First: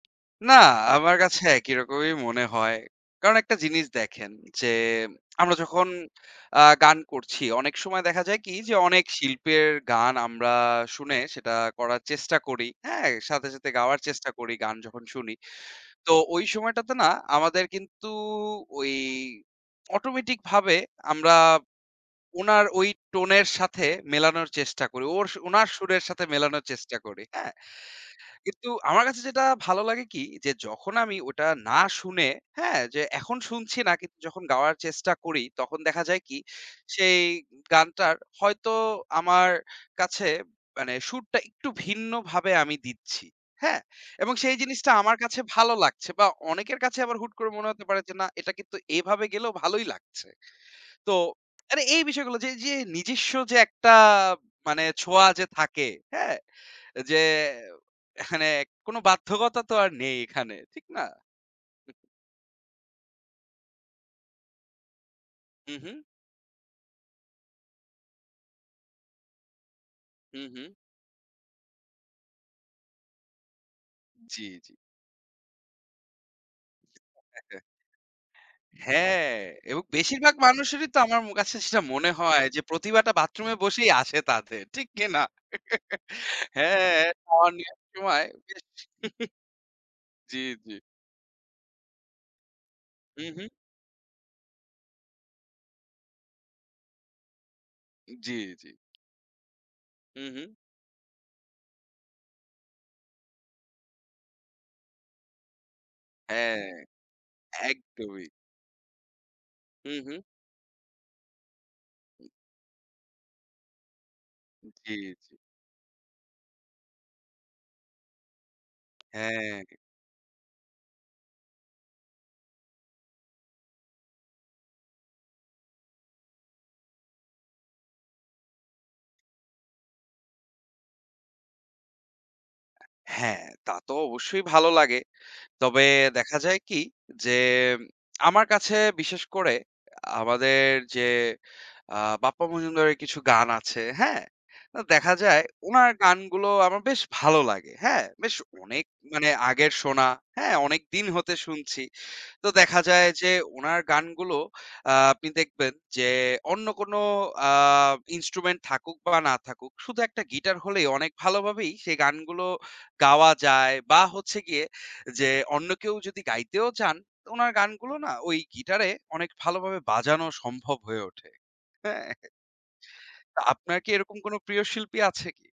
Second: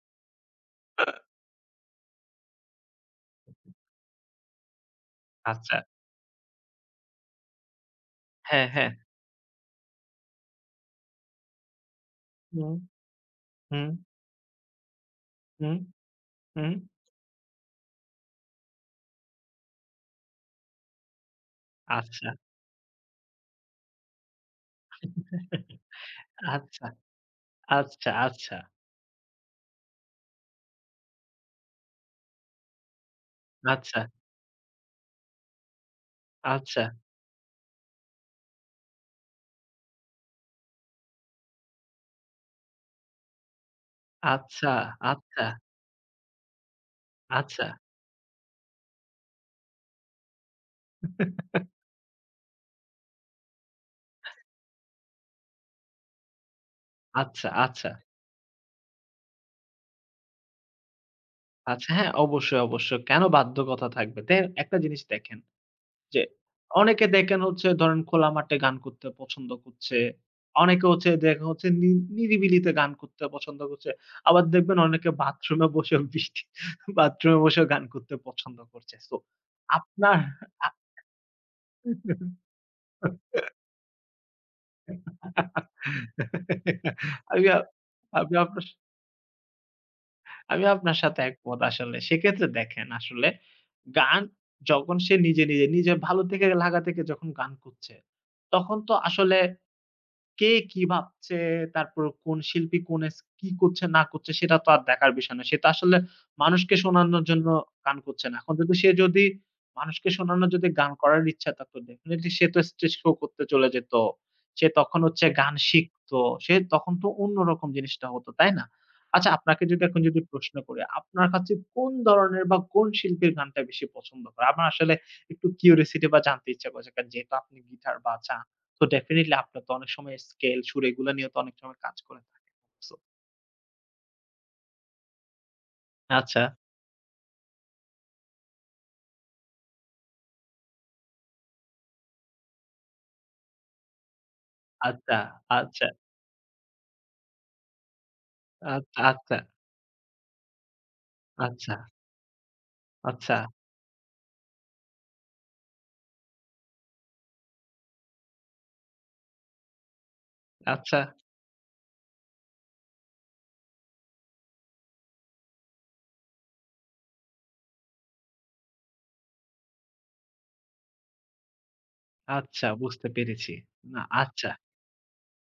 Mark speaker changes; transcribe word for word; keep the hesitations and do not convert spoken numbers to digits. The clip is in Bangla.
Speaker 1: না, আমার
Speaker 2: [unintelligible]
Speaker 1: কাছে একই রকমই মনে হয়। কারণ একটা জিনিস দেখেন, যে আমরা
Speaker 2: আচ্চা।
Speaker 1: যখন আ গান করছি অনেক সময় দেখা যায় কি,
Speaker 2: হ্যাঁ,
Speaker 1: যে
Speaker 2: হ্যাঁ।
Speaker 1: অনেক শিল্পের গান আমরা শুনে সেটা করার চেষ্টা করি,
Speaker 2: হুম,
Speaker 1: হ্যাঁ? সাথে, সাথে
Speaker 2: হুম।
Speaker 1: গাওয়ার চেষ্টা করি গান যখন শুনি।
Speaker 2: হুম,
Speaker 1: তো ওই
Speaker 2: হুম।
Speaker 1: সময়টাতে না আমাদের কিন্তু ওই automatic ভাবে আমরা
Speaker 2: আচ্ছা।
Speaker 1: ওনার ওই tone এর সাথে মেলানোর চেষ্টা করি, ওর স ওনার সুরের সাথে মেলানোর
Speaker 2: আচ্চা,
Speaker 1: চেষ্টা করি, হ্যাঁ?
Speaker 2: আচ্চা, আচ্ছা।
Speaker 1: কিন্তু আমার কাছে যেটা ভালো লাগে কি, যে যখন আমি ওটা না শুনে হ্যাঁ? যে এখন শুনছি না
Speaker 2: আচ্ছা।
Speaker 1: কিন্তু যখন গাওয়ার চেষ্টা করি তখন দেখা যায় কি,
Speaker 2: আচ্ছা।
Speaker 1: সেই গানটার হয়তো আমার কাছে মানে সুরটা একটু ভিন্নভাবে আমি দিচ্ছি, হ্যাঁ? এবং সেই
Speaker 2: আচ্ছা,
Speaker 1: জিনিসটা আমার কাছে
Speaker 2: আচ্চা।
Speaker 1: ভালো লাগছে বা অনেকের কাছে আবার হুট করে মনে
Speaker 2: আচ্ছা।
Speaker 1: হতে পারে যে, না এটা কিন্তু এভাবে গেলেও ভালোই লাগছে। তো মানে এই বিষয়গুলো যে এইযে নিজস্ব যে একটা মানে ছোঁয়া যে থাকে, হ্যাঁ? এ যে
Speaker 2: আচ্ছা,
Speaker 1: ও
Speaker 2: আচ্ছা।
Speaker 1: এখানে কোন বাধ্যকতা তো আর নেই এখানে, ঠিক না?
Speaker 2: আচ্ছা হ্যাঁ, অবশ্যই, অবশ্যই। কেন বাধ্যকথা থাকবে, তেই একটা জিনিস দেখেন
Speaker 1: হুম, হুম।
Speaker 2: যে অনেকে দেকেন হচ্ছে ধরেন খোলা মাটে গান করতে পছন্দ কোচ্ছে।
Speaker 1: হুম, হুম।
Speaker 2: অনেকে হচ্ছে দেখে হচ্ছে নি নিরিবিলিতে গান কোততে পছন্দ করছে।
Speaker 1: জি,
Speaker 2: আবার
Speaker 1: জি।
Speaker 2: দেখবেন অনেকে বাথরুমে বসে বৃষ্টি বাথরুমে বসেও গান কোততে পছন্দ করছে। So
Speaker 1: হ্যাঁ এবং
Speaker 2: আপনার
Speaker 1: বেশিরভাগ
Speaker 2: আপ
Speaker 1: মানুষেরই তো আমার মো কাছে সেটা মনে হয়, যে প্রতিভাটা বাথরুমে বসেই আসে তাদের। ঠিক কিনা? হ্যাঁ,
Speaker 2: আমি
Speaker 1: সাওয়ার
Speaker 2: আপ
Speaker 1: নিয়ার সময়
Speaker 2: আমি
Speaker 1: বেশ
Speaker 2: আপনার
Speaker 1: হু,
Speaker 2: স
Speaker 1: হু। জি,
Speaker 2: আমি
Speaker 1: জি।
Speaker 2: আপনার সাথে একমত আসলে। সেক্ষেত্রে দেখেন
Speaker 1: হুম,
Speaker 2: আসলে,
Speaker 1: হুম।
Speaker 2: গান যখন সে নিজে, নিজে নিজের ভালো থেকে লাগা থেকে যখন গান কোচ্ছে,
Speaker 1: এ জি, জি।
Speaker 2: তখন তো আসলে
Speaker 1: হুম, হুম।
Speaker 2: কে কী ভাবচে তারপর কোন শিল্পী কোন এস কী কোচ্ছে না কোচ্ছে সেটা তো আর দেখার বিষয় না। সে তো আসলে
Speaker 1: হ্যাঁ,
Speaker 2: মানুষকে শোনানোর জন্য গান
Speaker 1: একদমই।
Speaker 2: কোচ্ছে না। এখন যদি সে যদি
Speaker 1: হুম,
Speaker 2: মানুষকে
Speaker 1: হুম।
Speaker 2: শোনানোর যদি গান করার ইচ্ছা থাকতো definitely সে তো stage show কোততে চলে যেত। সে
Speaker 1: জি,
Speaker 2: তখন হচ্ছে
Speaker 1: জি।
Speaker 2: গান শিখত, সে তখন তো অন্য রকম জিনিসটা হত, তাই না? আচ্ছা,
Speaker 1: হ্যাঁ,
Speaker 2: আপনাকে
Speaker 1: হ্যাঁ।
Speaker 2: যদি এখন যদি প্রশ্ন করি, আপনার কাছে কোন দরনের বা কোন শিল্পীর গানটা বেশি পছন্দ করে? আমার আসলে একটু curiosity বা জানতে ইচ্ছা কোচ্ছে। কা যেহেতু আপনি guitar বাজান so definitely আপনার তো অনেক সময় scale সুর এগুলা নিয়ে তো অনেক সময় কাজ করে থাকে। So
Speaker 1: হ্যাঁ, তা তো অবশ্যই ভালো লাগে। তবে দেখা
Speaker 2: আচ্ছা।
Speaker 1: যায় কি, যে আমার কাছে বিশেষ করে আমাদের যে আ বাপ্পা মজুমদারের কিছু গান আছে, হ্যাঁ? আ দেখা
Speaker 2: আচ্চা,
Speaker 1: যায়
Speaker 2: আচ্ছা।
Speaker 1: ওনার গানগুলো আমার বেশ ভালো লাগে, হ্যাঁ? বেশ অনেক
Speaker 2: আচ্চা,
Speaker 1: মানে
Speaker 2: আচ্চা।
Speaker 1: আগের শোনা, হ্যাঁ? অনেকদিন হতে
Speaker 2: আচ্ছা।
Speaker 1: শুনছি। তো দেখা যায় যে
Speaker 2: আচ্ছা।
Speaker 1: ওনার গানগুলো আ আপনি দেখবেন যে অন্য কোনো আ instrument থাকুক বা না থাকুক, শুধু একটা গিটার হলেই
Speaker 2: আচ্ছা।
Speaker 1: অনেক ভালোভাবেই সেই গানগুলো গাওয়া যায় বা হচ্ছে গিয়ে যে অন্য কেউ যদি গাইতেও চান তো ওনার গানগুলো না ওই গিটারে অনেক ভালোভাবে বাজানো সম্ভব হয়ে ওঠে, হ্যাঁ?
Speaker 2: আচ্ছা বুঝতে
Speaker 1: তো
Speaker 2: পেরেছি।
Speaker 1: আপনার কি
Speaker 2: না,
Speaker 1: এরকম কোনো
Speaker 2: আচ্চা।
Speaker 1: প্রিয় শিল্পী আছে কী?